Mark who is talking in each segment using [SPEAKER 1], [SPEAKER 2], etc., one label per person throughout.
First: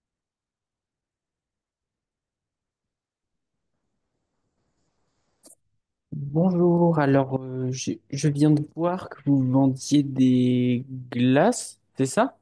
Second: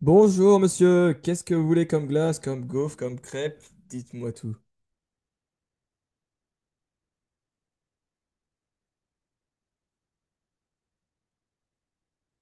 [SPEAKER 1] Bonjour monsieur, qu'est-ce que vous voulez comme glace, comme gaufre, comme crêpe? Dites-moi tout.
[SPEAKER 2] Bonjour. Alors je viens de voir que vous vendiez des glaces, c'est ça?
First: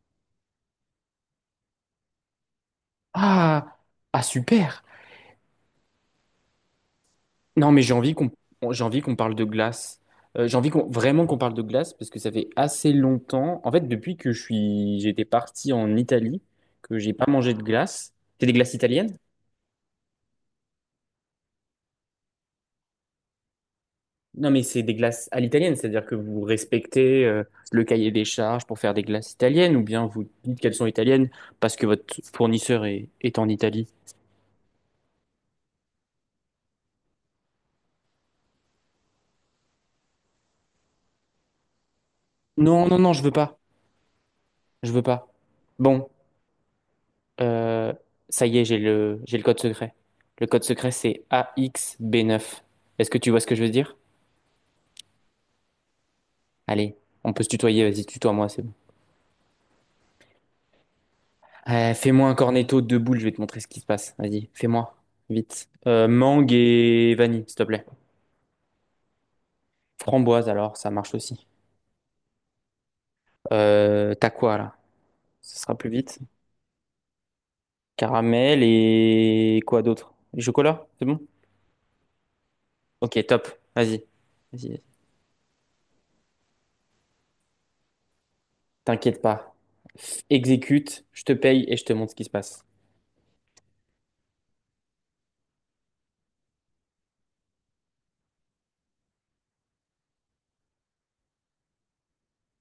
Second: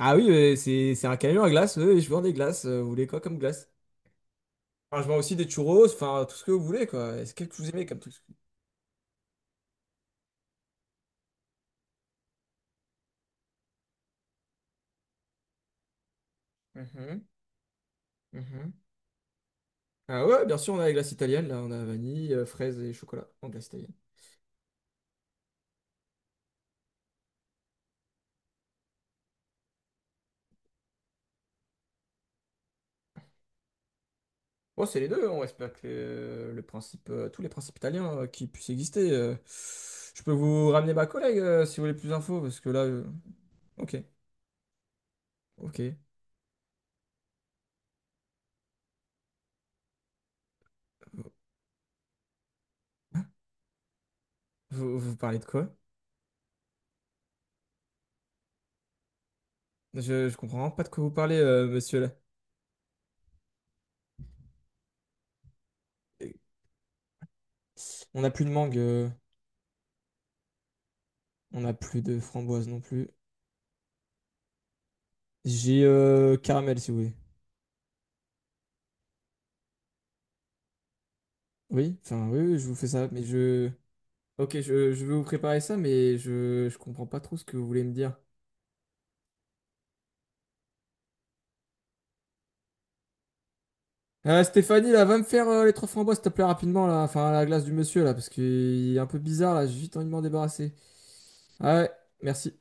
[SPEAKER 1] Ah oui, c'est un camion à glace, oui, je vends des glaces. Vous voulez quoi comme glace?
[SPEAKER 2] Ah, ah super.
[SPEAKER 1] Enfin, je vends aussi des churros, enfin tout ce que vous voulez quoi. Est-ce que vous
[SPEAKER 2] Non mais
[SPEAKER 1] aimez
[SPEAKER 2] j'ai
[SPEAKER 1] comme tout
[SPEAKER 2] envie
[SPEAKER 1] ce
[SPEAKER 2] qu'on
[SPEAKER 1] que.
[SPEAKER 2] J'ai envie qu'on parle de glace. J'ai envie qu'on vraiment qu'on parle de glace parce que ça fait assez longtemps. En fait, depuis que je suis j'étais parti en Italie, que j'ai
[SPEAKER 1] Mhm,
[SPEAKER 2] pas mangé de glace. C'est des
[SPEAKER 1] mhm.
[SPEAKER 2] glaces italiennes?
[SPEAKER 1] Ah ouais, bien sûr, on a les glaces italiennes, là, on a vanille, fraise et chocolat en glace italienne.
[SPEAKER 2] Non mais c'est des glaces à l'italienne, c'est-à-dire que vous respectez le cahier des charges pour faire des glaces italiennes, ou bien vous dites qu'elles sont italiennes parce que votre fournisseur est en Italie.
[SPEAKER 1] Bon, c'est les deux, on respecte le principe, tous les principes italiens qui puissent exister. Je peux vous ramener ma collègue si vous voulez plus d'infos, parce que là.
[SPEAKER 2] Non, non, non, je veux pas.
[SPEAKER 1] Ok,
[SPEAKER 2] Je veux pas.
[SPEAKER 1] ok.
[SPEAKER 2] Bon, euh, ça y est, j'ai le code secret. Le code secret, c'est a x b neuf. Est-ce que tu vois ce que je veux dire?
[SPEAKER 1] Vous parlez de quoi?
[SPEAKER 2] Allez, on peut se tutoyer, vas-y, tutoie-moi, c'est bon.
[SPEAKER 1] Je comprends vraiment pas de quoi vous parlez, monsieur là.
[SPEAKER 2] Fais-moi un cornetto de boules, je vais te montrer ce qui se passe. Vas-y, fais-moi, vite.
[SPEAKER 1] Euh,
[SPEAKER 2] Mangue et vanille, s'il te plaît.
[SPEAKER 1] On n'a plus de mangue,
[SPEAKER 2] Framboise, alors, ça marche aussi.
[SPEAKER 1] on n'a plus de framboise non plus.
[SPEAKER 2] T'as quoi, là? Ce sera
[SPEAKER 1] J'ai
[SPEAKER 2] plus vite.
[SPEAKER 1] caramel si vous voulez.
[SPEAKER 2] Caramel et quoi d'autre? Chocolat, c'est bon?
[SPEAKER 1] Oui, enfin oui, oui, je vous fais ça,
[SPEAKER 2] Ok,
[SPEAKER 1] mais
[SPEAKER 2] top,
[SPEAKER 1] je.
[SPEAKER 2] vas-y.
[SPEAKER 1] Ok,
[SPEAKER 2] Vas-y,
[SPEAKER 1] je vais vous préparer ça, mais je comprends pas trop ce que vous voulez me dire.
[SPEAKER 2] t'inquiète pas. Exécute, je te paye et je te montre ce qui se passe.
[SPEAKER 1] Stéphanie, là, va me faire les trois framboises, s'il te plaît, rapidement, là. Enfin, la glace du monsieur, là, parce qu'il est un peu bizarre, là. J'ai vite envie de m'en débarrasser. Ah ouais, merci.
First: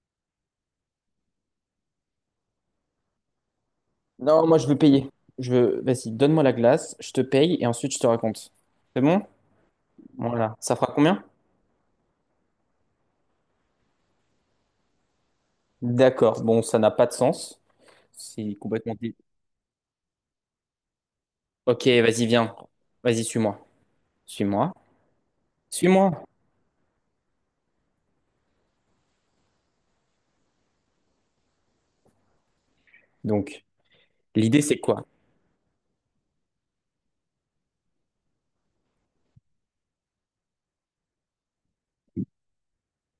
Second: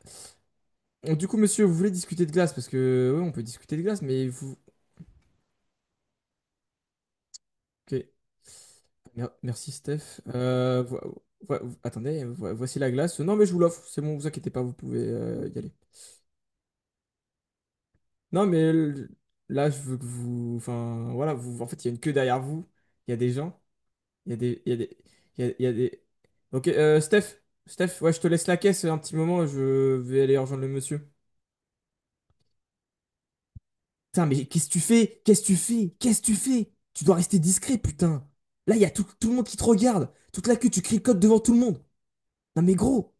[SPEAKER 1] Donc, du coup, monsieur, vous voulez discuter de glace, parce que, oui, on peut discuter de glace, mais
[SPEAKER 2] Non,
[SPEAKER 1] vous.
[SPEAKER 2] moi je veux payer. Je veux... Vas-y, donne-moi la glace, je te paye et ensuite je
[SPEAKER 1] Ok.
[SPEAKER 2] te raconte. C'est bon?
[SPEAKER 1] Merci Steph.
[SPEAKER 2] Voilà. Ça fera combien?
[SPEAKER 1] Attendez, voici la glace. Non mais je vous l'offre, c'est bon, vous inquiétez pas, vous pouvez y aller.
[SPEAKER 2] D'accord. Bon, ça n'a pas de sens.
[SPEAKER 1] Non
[SPEAKER 2] C'est
[SPEAKER 1] mais
[SPEAKER 2] complètement...
[SPEAKER 1] là je veux que vous, enfin voilà, vous, en fait il
[SPEAKER 2] Ok,
[SPEAKER 1] y a une queue
[SPEAKER 2] vas-y,
[SPEAKER 1] derrière
[SPEAKER 2] viens.
[SPEAKER 1] vous, il y a
[SPEAKER 2] Vas-y,
[SPEAKER 1] des gens,
[SPEAKER 2] suis-moi.
[SPEAKER 1] il y a des, il y
[SPEAKER 2] Suis-moi.
[SPEAKER 1] a des, il y a des.
[SPEAKER 2] Suis-moi.
[SPEAKER 1] Ok, Steph, ouais je te laisse la caisse un petit moment, je vais aller rejoindre le monsieur.
[SPEAKER 2] Donc,
[SPEAKER 1] Putain mais
[SPEAKER 2] l'idée
[SPEAKER 1] qu'est-ce que
[SPEAKER 2] c'est
[SPEAKER 1] tu
[SPEAKER 2] quoi?
[SPEAKER 1] fais? Qu'est-ce que tu fais? Qu'est-ce que tu fais? Tu dois rester discret putain. Là il y a tout le monde qui te regarde, toute la queue, tu cricotes devant tout le monde. Non mais gros,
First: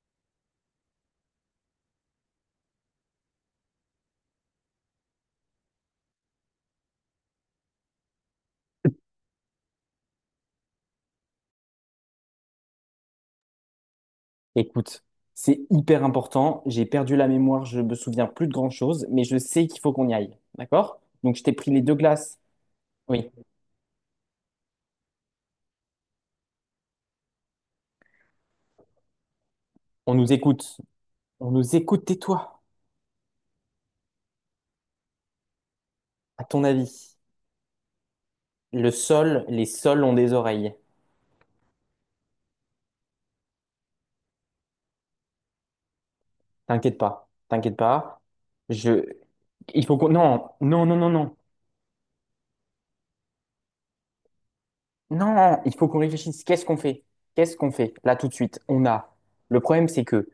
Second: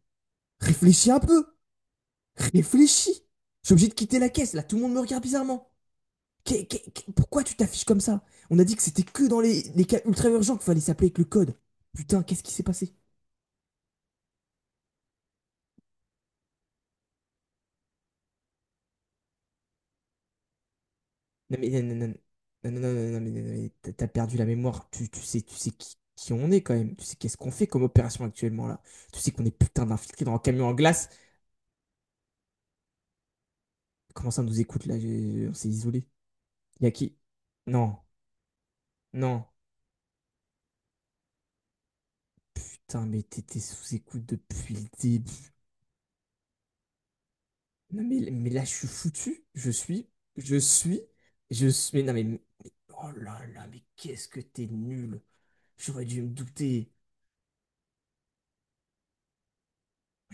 [SPEAKER 1] réfléchis un peu. Réfléchis. Je suis obligé de quitter la caisse. Là, tout le monde me regarde bizarrement. Pourquoi tu t'affiches comme ça? On a dit que c'était que dans les cas ultra urgents qu'il fallait s'appeler avec le code. Putain, qu'est-ce qui s'est passé?
[SPEAKER 2] Écoute, c'est hyper important. J'ai perdu la mémoire, je me souviens plus de grand-chose, mais je sais qu'il faut qu'on y aille. D'accord? Donc, je t'ai
[SPEAKER 1] Non mais
[SPEAKER 2] pris les
[SPEAKER 1] non, non,
[SPEAKER 2] deux
[SPEAKER 1] non,
[SPEAKER 2] glaces.
[SPEAKER 1] non, non, non, non, non, mais,
[SPEAKER 2] Oui,
[SPEAKER 1] non, mais t'as perdu la mémoire. Tu sais, tu sais qui on est quand même. Tu sais qu'est-ce qu'on fait comme opération actuellement là. Tu sais qu'on est putain
[SPEAKER 2] on
[SPEAKER 1] d'infiltrés
[SPEAKER 2] nous
[SPEAKER 1] dans un camion en
[SPEAKER 2] écoute.
[SPEAKER 1] glace.
[SPEAKER 2] On nous écoute, tais-toi.
[SPEAKER 1] Comment ça on nous écoute là? On s'est isolé.
[SPEAKER 2] À ton
[SPEAKER 1] Y a
[SPEAKER 2] avis,
[SPEAKER 1] qui? Non, non.
[SPEAKER 2] les sols ont des oreilles.
[SPEAKER 1] Putain, mais t'étais sous écoute depuis le début.
[SPEAKER 2] T'inquiète pas, t'inquiète
[SPEAKER 1] Non
[SPEAKER 2] pas.
[SPEAKER 1] mais là je suis
[SPEAKER 2] Je,
[SPEAKER 1] foutu, je
[SPEAKER 2] il faut
[SPEAKER 1] suis,
[SPEAKER 2] qu'on, non,
[SPEAKER 1] je
[SPEAKER 2] non, non,
[SPEAKER 1] suis,
[SPEAKER 2] non, non,
[SPEAKER 1] je suis. Mais non mais, oh là là, mais qu'est-ce que t'es nul.
[SPEAKER 2] non. Il faut qu'on
[SPEAKER 1] J'aurais dû me
[SPEAKER 2] réfléchisse. Qu'est-ce qu'on
[SPEAKER 1] douter.
[SPEAKER 2] fait? Qu'est-ce qu'on fait là tout de suite? On a. Le problème, c'est que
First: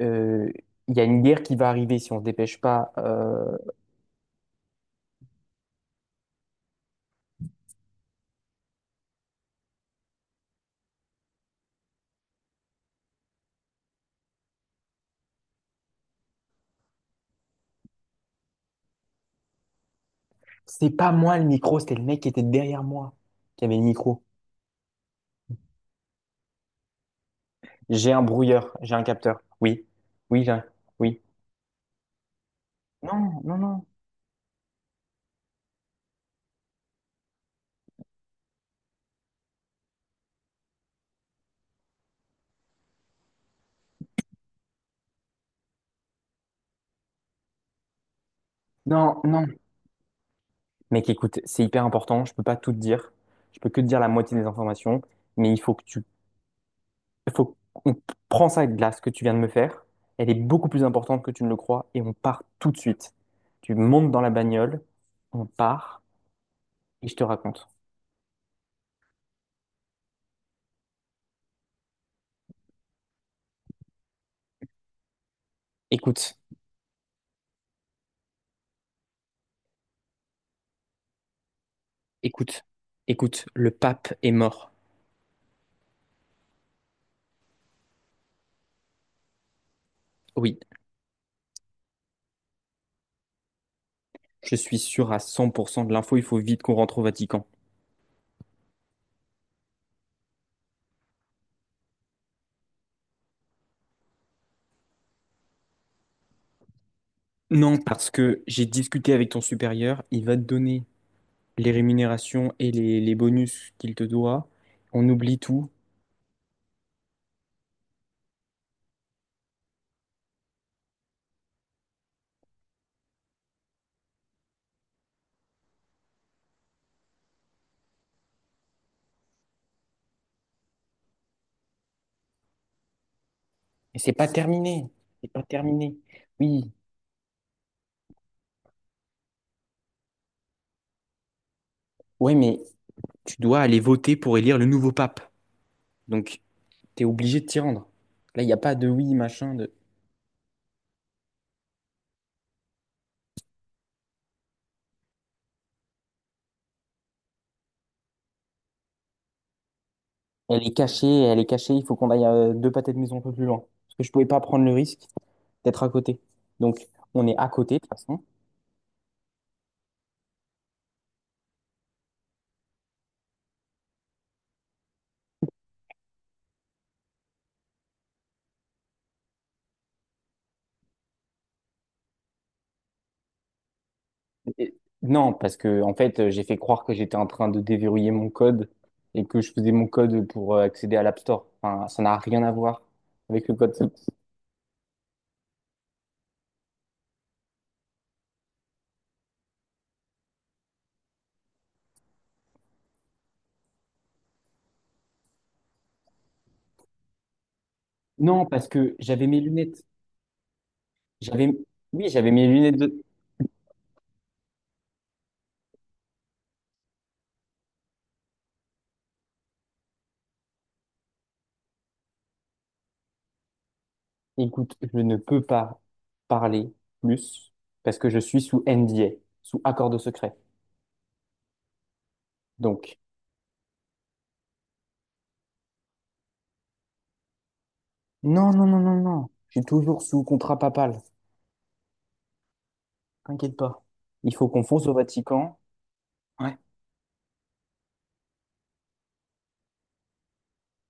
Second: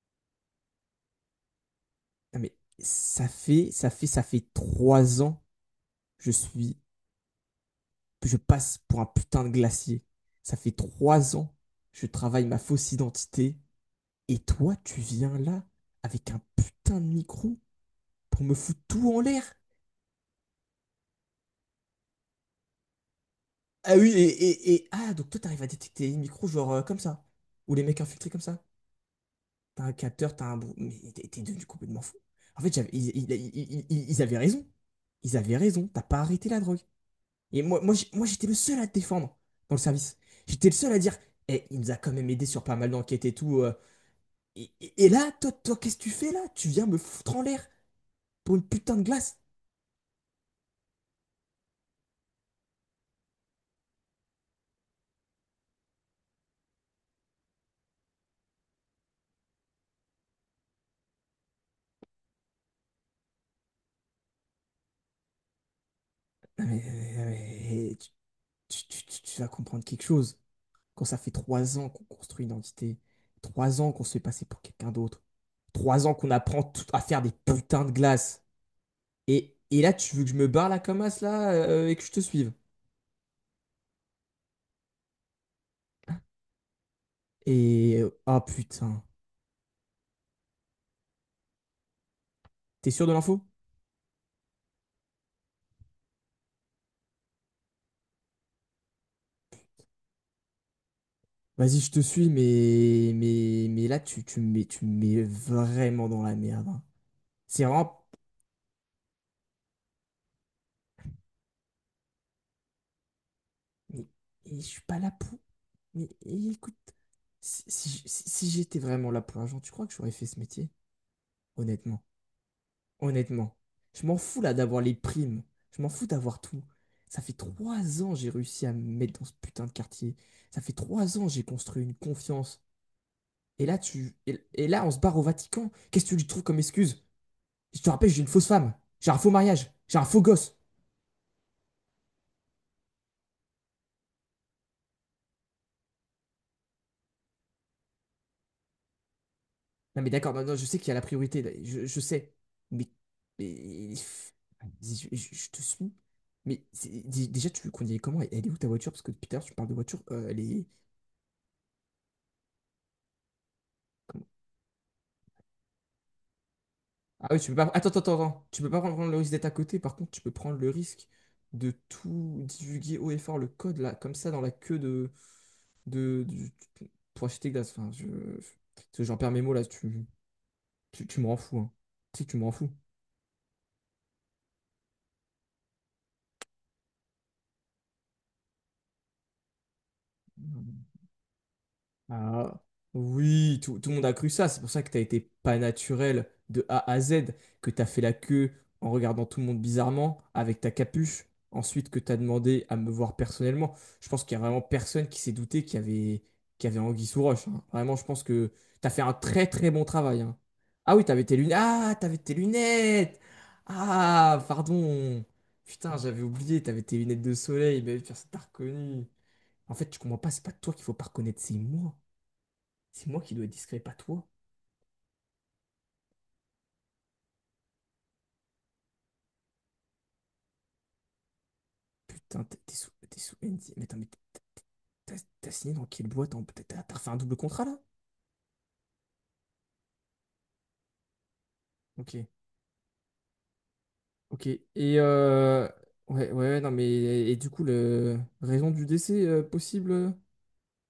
[SPEAKER 2] euh, il y a une guerre qui va arriver si on se
[SPEAKER 1] Non mais
[SPEAKER 2] dépêche pas.
[SPEAKER 1] ça fait, ça fait, ça fait 3 ans. que Je suis, que je passe pour un putain de glacier. Ça fait trois ans que je travaille ma fausse identité. Et toi, tu viens là avec un putain de micro pour me foutre tout en l'air.
[SPEAKER 2] C'est pas moi le micro, c'était le mec qui était derrière moi qui avait le
[SPEAKER 1] Ah oui et,
[SPEAKER 2] micro.
[SPEAKER 1] et, et ah donc toi t'arrives à détecter les micros genre comme ça ou les mecs
[SPEAKER 2] J'ai un
[SPEAKER 1] infiltrés comme ça.
[SPEAKER 2] brouilleur, j'ai un capteur.
[SPEAKER 1] T'as
[SPEAKER 2] Oui,
[SPEAKER 1] un capteur,
[SPEAKER 2] oui,
[SPEAKER 1] Mais
[SPEAKER 2] oui.
[SPEAKER 1] t'es devenu complètement fou. En fait, ils,
[SPEAKER 2] Non,
[SPEAKER 1] ils-
[SPEAKER 2] non, non,
[SPEAKER 1] ils- ils- ils avaient raison. Ils avaient raison. T'as pas arrêté la drogue. Et moi j'étais le seul à te défendre dans le service. J'étais le seul à dire, eh, il nous a quand même aidé sur pas mal d'enquêtes et tout. Et là, toi, toi, qu'est-ce que tu fais là? Tu viens me foutre en l'air pour une putain de
[SPEAKER 2] non,
[SPEAKER 1] glace.
[SPEAKER 2] non. Mec, écoute, c'est hyper important. Je peux pas tout te dire. Je peux que te dire la moitié des informations. Mais il faut que tu, il faut qu'on prend ça avec glace que tu viens de me faire. Elle est beaucoup plus importante que tu ne le crois et on part tout de suite. Tu montes dans la bagnole, on part
[SPEAKER 1] Non, mais,
[SPEAKER 2] et je
[SPEAKER 1] non,
[SPEAKER 2] te raconte.
[SPEAKER 1] mais, eh, tu vas comprendre quelque chose. Quand ça fait 3 ans qu'on construit une identité, 3 ans qu'on se fait passer pour quelqu'un d'autre, 3 ans qu'on
[SPEAKER 2] Écoute,
[SPEAKER 1] apprend à faire des putains de glaces. Et là, tu veux que je me barre la comme as, là, et que je te suive.
[SPEAKER 2] écoute, écoute, le pape est mort.
[SPEAKER 1] Ah, putain.
[SPEAKER 2] Oui,
[SPEAKER 1] T'es sûr de l'info?
[SPEAKER 2] je suis sûr à 100% de l'info. Il faut vite qu'on rentre au Vatican.
[SPEAKER 1] Vas-y, je te suis, mais. Là, tu, tu me mets vraiment dans la merde, hein. C'est
[SPEAKER 2] Non,
[SPEAKER 1] vraiment.
[SPEAKER 2] parce que j'ai discuté avec ton supérieur. Il va te donner les rémunérations et les bonus qu'il te
[SPEAKER 1] Mais,
[SPEAKER 2] doit.
[SPEAKER 1] mais je suis pas
[SPEAKER 2] On
[SPEAKER 1] là pour.
[SPEAKER 2] oublie tout.
[SPEAKER 1] Mais et écoute, si j'étais vraiment là pour l'argent, tu crois que j'aurais fait ce métier? Honnêtement. Honnêtement. Je m'en fous, là, d'avoir les primes. Je m'en fous d'avoir tout. Ça fait trois ans j'ai réussi à me mettre dans ce putain de quartier. Ça fait 3 ans j'ai construit une confiance. Et là,
[SPEAKER 2] Et c'est
[SPEAKER 1] tu...
[SPEAKER 2] pas
[SPEAKER 1] et et là, on
[SPEAKER 2] terminé.
[SPEAKER 1] se barre au
[SPEAKER 2] C'est pas
[SPEAKER 1] Vatican.
[SPEAKER 2] terminé.
[SPEAKER 1] Qu'est-ce que tu lui trouves comme
[SPEAKER 2] Oui,
[SPEAKER 1] excuse? Je te rappelle, j'ai une fausse femme. J'ai un faux mariage. J'ai un faux gosse.
[SPEAKER 2] ouais, mais tu dois aller voter pour élire le nouveau pape. Donc, t'es obligé de t'y rendre. Là, il n'y a pas de oui, machin, de...
[SPEAKER 1] Non, mais d'accord, non, non, je sais qu'il y a la priorité. Je sais. Mais, mais- je te suis. Mais déjà, tu veux qu'on y aille comment? Elle est où ta voiture? Parce que depuis tout à l'heure, tu parles de voiture. Elle est.
[SPEAKER 2] Elle est cachée, il faut qu'on aille deux pâtés de maison un peu plus loin. Parce que je pouvais
[SPEAKER 1] comment-
[SPEAKER 2] pas prendre le risque d'être à côté. Donc, on
[SPEAKER 1] Ah
[SPEAKER 2] est
[SPEAKER 1] oui,
[SPEAKER 2] à
[SPEAKER 1] tu peux pas.
[SPEAKER 2] côté, de
[SPEAKER 1] Attends,
[SPEAKER 2] toute
[SPEAKER 1] attends, attends,
[SPEAKER 2] façon.
[SPEAKER 1] attends. Tu peux pas prendre le risque d'être à côté. Par contre, tu peux prendre le risque de tout divulguer haut et fort le code, là, comme ça, dans la queue de, du- pour acheter glace. Enfin, parce que j'en perds mes mots là, tu me rends fou, hein. Tu sais que tu me rends fou.
[SPEAKER 2] Et- Non, parce que en fait, j'ai fait croire que j'étais en train de déverrouiller mon code et que je faisais mon code pour accéder à l'App Store. Enfin, ça n'a rien à
[SPEAKER 1] Ah,
[SPEAKER 2] voir avec le
[SPEAKER 1] oui,
[SPEAKER 2] code.
[SPEAKER 1] tout le monde
[SPEAKER 2] Source.
[SPEAKER 1] a cru ça. C'est pour ça que t'as été pas naturel de A à Z, que t'as fait la queue en regardant tout le monde bizarrement avec ta capuche. Ensuite, que t'as demandé à me voir personnellement. Je pense qu'il y a vraiment personne qui s'est douté qu'il y avait anguille sous roche, hein. Vraiment, je pense
[SPEAKER 2] Non,
[SPEAKER 1] que
[SPEAKER 2] parce
[SPEAKER 1] t'as
[SPEAKER 2] que
[SPEAKER 1] fait un
[SPEAKER 2] j'avais mes
[SPEAKER 1] très très bon
[SPEAKER 2] lunettes.
[SPEAKER 1] travail, hein. Ah oui, t'avais tes
[SPEAKER 2] J'avais,
[SPEAKER 1] lunettes. Ah,
[SPEAKER 2] oui,
[SPEAKER 1] t'avais
[SPEAKER 2] j'avais
[SPEAKER 1] tes
[SPEAKER 2] mes lunettes de.
[SPEAKER 1] lunettes. Ah, pardon. Putain, j'avais oublié, t'avais tes lunettes de soleil. Mais personne t'a reconnu. En fait, tu comprends pas, c'est pas toi qu'il faut pas reconnaître, c'est moi. C'est moi qui dois être discret, pas toi.
[SPEAKER 2] Écoute, je ne peux pas parler plus parce que je suis sous NDA, sous accord de secret.
[SPEAKER 1] Putain, t'es t'es sous,
[SPEAKER 2] Donc,
[SPEAKER 1] t'es sous NDA. Mais attends, mais t'as t'as signé dans quelle boîte? T'as refait un double contrat là?
[SPEAKER 2] non, non, non, non, non. Je suis toujours sous contrat papal.
[SPEAKER 1] Ok,
[SPEAKER 2] T'inquiète pas. Il
[SPEAKER 1] ok.
[SPEAKER 2] faut qu'on fonce au
[SPEAKER 1] Et
[SPEAKER 2] Vatican.
[SPEAKER 1] euh... ouais, ouais,
[SPEAKER 2] Ouais.
[SPEAKER 1] ouais, non, mais et, du coup, le raison du décès possible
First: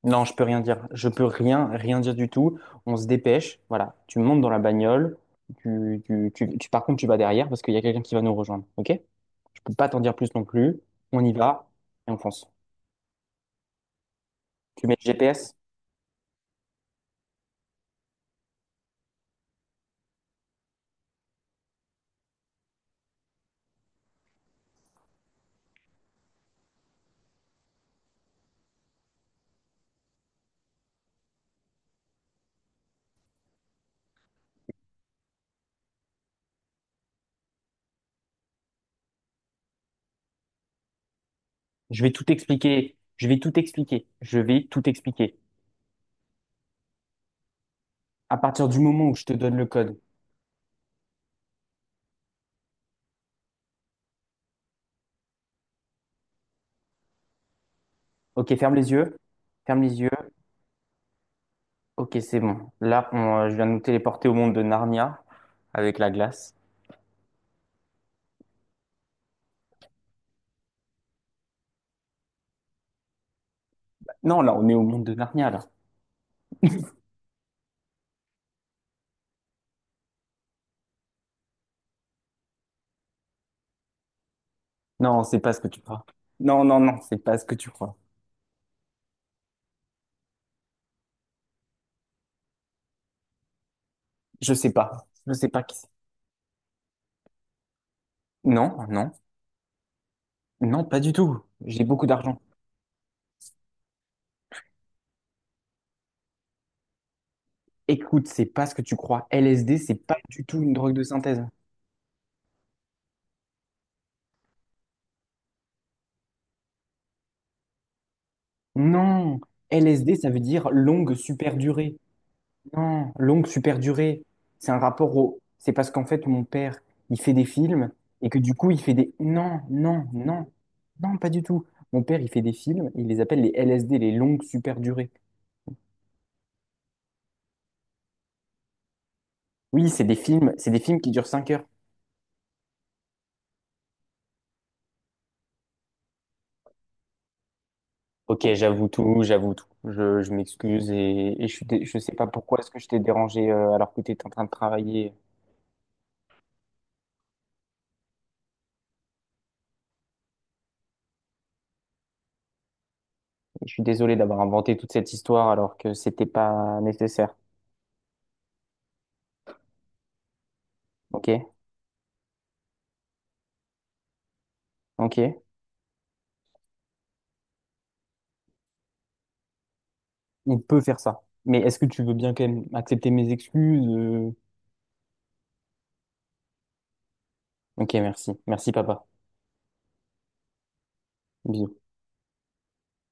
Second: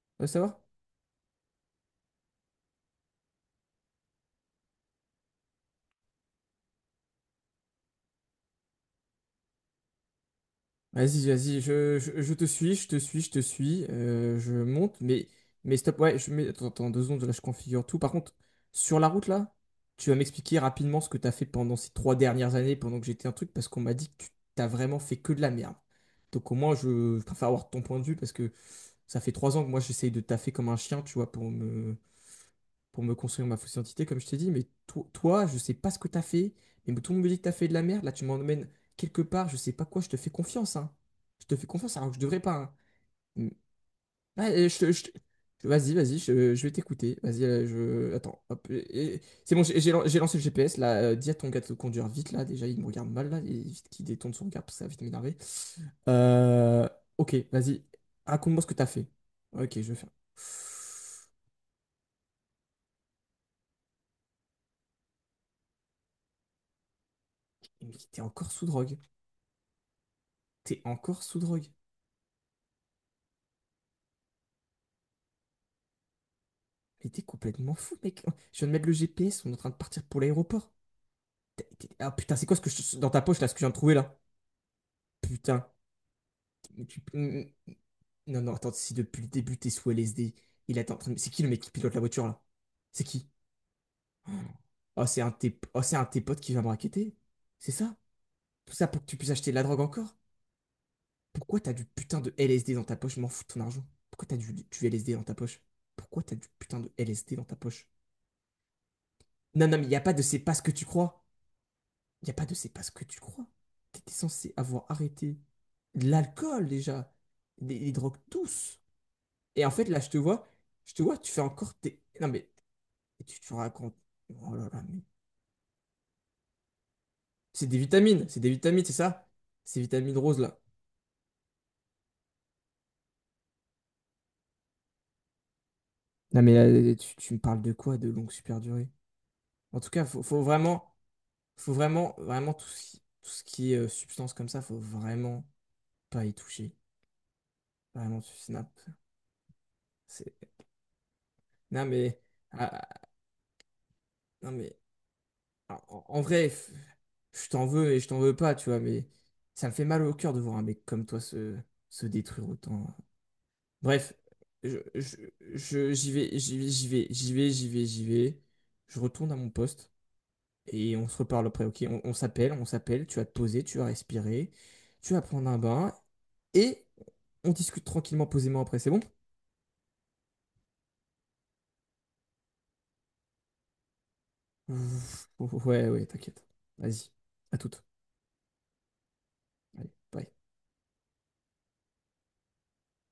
[SPEAKER 2] Non,
[SPEAKER 1] à
[SPEAKER 2] je peux
[SPEAKER 1] savoir?
[SPEAKER 2] rien dire. Je peux rien, rien dire du tout. On se dépêche. Voilà. Tu montes dans la bagnole. Par contre, tu vas derrière parce qu'il y a quelqu'un qui va nous rejoindre. OK? Je peux pas t'en dire plus non plus. On
[SPEAKER 1] Vas-y,
[SPEAKER 2] y
[SPEAKER 1] vas-y,
[SPEAKER 2] va et on
[SPEAKER 1] je te
[SPEAKER 2] fonce.
[SPEAKER 1] suis, je te suis, je te suis, je
[SPEAKER 2] Tu mets
[SPEAKER 1] monte,
[SPEAKER 2] le
[SPEAKER 1] mais,
[SPEAKER 2] GPS.
[SPEAKER 1] mais stop, ouais, je mets, attends, attends, 2 secondes, là, je configure tout. Par contre, sur la route, là, tu vas m'expliquer rapidement ce que t'as fait pendant ces 3 dernières années, pendant que j'étais un truc, parce qu'on m'a dit que tu t'as vraiment fait que de la merde. Donc au moins, je préfère avoir ton point de vue, parce que ça fait 3 ans que moi, j'essaye de taffer comme un chien, tu vois, pour me construire ma fausse identité, comme je t'ai dit, mais toi, je sais pas ce que t'as fait, mais tout le monde me dit que t'as fait de la merde, là tu m'emmènes quelque part, je sais pas quoi, je te fais confiance, hein. Je te fais confiance
[SPEAKER 2] Je
[SPEAKER 1] alors
[SPEAKER 2] vais
[SPEAKER 1] que je
[SPEAKER 2] tout
[SPEAKER 1] devrais pas, hein.
[SPEAKER 2] expliquer. Je vais
[SPEAKER 1] Mm.
[SPEAKER 2] tout expliquer. Je
[SPEAKER 1] Ah,
[SPEAKER 2] vais tout expliquer.
[SPEAKER 1] Vas-y, vas-y, je vais t'écouter. Vas-y, je.
[SPEAKER 2] À
[SPEAKER 1] Attends, hop.
[SPEAKER 2] partir du moment où je te
[SPEAKER 1] C'est
[SPEAKER 2] donne
[SPEAKER 1] bon,
[SPEAKER 2] le
[SPEAKER 1] j'ai j'ai
[SPEAKER 2] code.
[SPEAKER 1] lan- j'ai lancé le GPS, là. Dis à ton gars de conduire vite, là. Déjà, il me regarde mal, là. Et vite qu'il détourne son regard, parce que ça va vite m'énerver. Euh, Ok, vas-y.
[SPEAKER 2] OK,
[SPEAKER 1] Raconte-moi ce que
[SPEAKER 2] ferme
[SPEAKER 1] t'as
[SPEAKER 2] les
[SPEAKER 1] fait.
[SPEAKER 2] yeux.
[SPEAKER 1] Ok, je
[SPEAKER 2] Ferme
[SPEAKER 1] vais
[SPEAKER 2] les
[SPEAKER 1] faire.
[SPEAKER 2] yeux. OK, c'est bon. Là, on, je viens de nous téléporter au monde de Narnia avec la glace.
[SPEAKER 1] Mais t'es encore sous drogue. T'es encore sous drogue.
[SPEAKER 2] Non, là, on est au monde de Narnia, là.
[SPEAKER 1] Mais t'es complètement fou, mec. Je viens de mettre le GPS, on est en train de partir pour l'aéroport. Et Ah putain, c'est quoi ce que je, dans ta poche là, ce que je viens de trouver là?
[SPEAKER 2] Non, c'est pas ce
[SPEAKER 1] Putain.
[SPEAKER 2] que tu crois. Non, non,
[SPEAKER 1] Mais
[SPEAKER 2] non, c'est pas ce que tu crois.
[SPEAKER 1] Non, non, attends, si depuis le début t'es sous LSD, il est en train de- C'est qui le mec qui pilote la voiture là? C'est qui?
[SPEAKER 2] Je sais
[SPEAKER 1] Oh,
[SPEAKER 2] pas.
[SPEAKER 1] c'est un
[SPEAKER 2] Je
[SPEAKER 1] de
[SPEAKER 2] sais
[SPEAKER 1] tes...
[SPEAKER 2] pas qui
[SPEAKER 1] oh,
[SPEAKER 2] c'est.
[SPEAKER 1] c'est un de tes potes qui va me raqueter. C'est ça? Tout
[SPEAKER 2] Non,
[SPEAKER 1] ça pour que
[SPEAKER 2] non,
[SPEAKER 1] tu puisses acheter de la drogue encore?
[SPEAKER 2] non, pas du tout.
[SPEAKER 1] Pourquoi t'as du
[SPEAKER 2] J'ai beaucoup
[SPEAKER 1] putain de
[SPEAKER 2] d'argent.
[SPEAKER 1] LSD dans ta poche? Je m'en fous de ton argent. Pourquoi t'as du LSD dans ta poche? Pourquoi t'as du putain de LSD dans ta poche?
[SPEAKER 2] Écoute, c'est pas ce que tu crois.
[SPEAKER 1] Non, non,
[SPEAKER 2] LSD,
[SPEAKER 1] mais il
[SPEAKER 2] c'est
[SPEAKER 1] n'y a pas
[SPEAKER 2] pas
[SPEAKER 1] de c'est
[SPEAKER 2] du
[SPEAKER 1] pas ce
[SPEAKER 2] tout
[SPEAKER 1] que
[SPEAKER 2] une
[SPEAKER 1] tu
[SPEAKER 2] drogue de
[SPEAKER 1] crois.
[SPEAKER 2] synthèse.
[SPEAKER 1] Il n'y a pas de c'est pas ce que tu crois. Tu étais censé avoir arrêté l'alcool déjà, les drogues tous.
[SPEAKER 2] Non,
[SPEAKER 1] Et en fait, là, je
[SPEAKER 2] LSD,
[SPEAKER 1] te
[SPEAKER 2] ça veut
[SPEAKER 1] vois,
[SPEAKER 2] dire
[SPEAKER 1] je te
[SPEAKER 2] longue
[SPEAKER 1] vois, tu fais
[SPEAKER 2] super
[SPEAKER 1] encore
[SPEAKER 2] durée.
[SPEAKER 1] tes. Non mais,
[SPEAKER 2] Non,
[SPEAKER 1] tu
[SPEAKER 2] longue
[SPEAKER 1] te
[SPEAKER 2] super
[SPEAKER 1] racontes.
[SPEAKER 2] durée,
[SPEAKER 1] Oh là
[SPEAKER 2] c'est un
[SPEAKER 1] là, mais.
[SPEAKER 2] rapport au. C'est parce qu'en fait, mon père, il fait des
[SPEAKER 1] C'est des
[SPEAKER 2] films
[SPEAKER 1] vitamines,
[SPEAKER 2] et que
[SPEAKER 1] c'est des
[SPEAKER 2] du coup, il
[SPEAKER 1] vitamines, c'est
[SPEAKER 2] fait des.
[SPEAKER 1] ça?
[SPEAKER 2] Non,
[SPEAKER 1] Ces
[SPEAKER 2] non,
[SPEAKER 1] vitamines roses
[SPEAKER 2] non,
[SPEAKER 1] là.
[SPEAKER 2] non, pas du tout. Mon père, il fait des films, il les appelle les LSD, les longues super durées.
[SPEAKER 1] Non mais là, tu me parles de quoi? De longue super durée. En tout
[SPEAKER 2] Oui,
[SPEAKER 1] cas, faut, faut
[SPEAKER 2] c'est des
[SPEAKER 1] vraiment,
[SPEAKER 2] films qui durent 5 heures.
[SPEAKER 1] faut vraiment, vraiment tout ce qui, est substance comme ça, faut vraiment pas y toucher. Vraiment, tu
[SPEAKER 2] Ok,
[SPEAKER 1] snaps.
[SPEAKER 2] j'avoue tout, j'avoue tout. Je
[SPEAKER 1] C'est.
[SPEAKER 2] m'excuse et je suis
[SPEAKER 1] Non
[SPEAKER 2] je sais
[SPEAKER 1] mais.
[SPEAKER 2] pas pourquoi est-ce que
[SPEAKER 1] Ah,
[SPEAKER 2] je t'ai
[SPEAKER 1] ah,
[SPEAKER 2] dérangé alors que tu étais en train de
[SPEAKER 1] non mais.
[SPEAKER 2] travailler.
[SPEAKER 1] Alors, En vrai, je t'en veux et je t'en veux pas, tu vois, mais ça me fait mal au cœur de voir un mec comme toi se détruire autant.
[SPEAKER 2] Je suis
[SPEAKER 1] Bref,
[SPEAKER 2] désolé d'avoir inventé
[SPEAKER 1] je,
[SPEAKER 2] toute cette
[SPEAKER 1] je,
[SPEAKER 2] histoire alors que
[SPEAKER 1] j'y
[SPEAKER 2] c'était
[SPEAKER 1] vais, j'y vais,
[SPEAKER 2] pas
[SPEAKER 1] j'y vais, j'y
[SPEAKER 2] nécessaire.
[SPEAKER 1] vais, j'y vais, j'y vais. Je retourne à mon poste et on se
[SPEAKER 2] Ok,
[SPEAKER 1] reparle après, ok? On s'appelle, tu vas te poser, tu vas respirer, tu vas
[SPEAKER 2] ok.
[SPEAKER 1] prendre un bain et on discute tranquillement, posément après, c'est bon?
[SPEAKER 2] Il peut faire ça. Mais est-ce que tu veux bien quand même accepter mes excuses? Euh.
[SPEAKER 1] Ouf, ouais, ouais, t'inquiète. Vas-y, à toute.
[SPEAKER 2] Ok, merci. Merci, papa.
[SPEAKER 1] Allez, bye.
[SPEAKER 2] Bisous.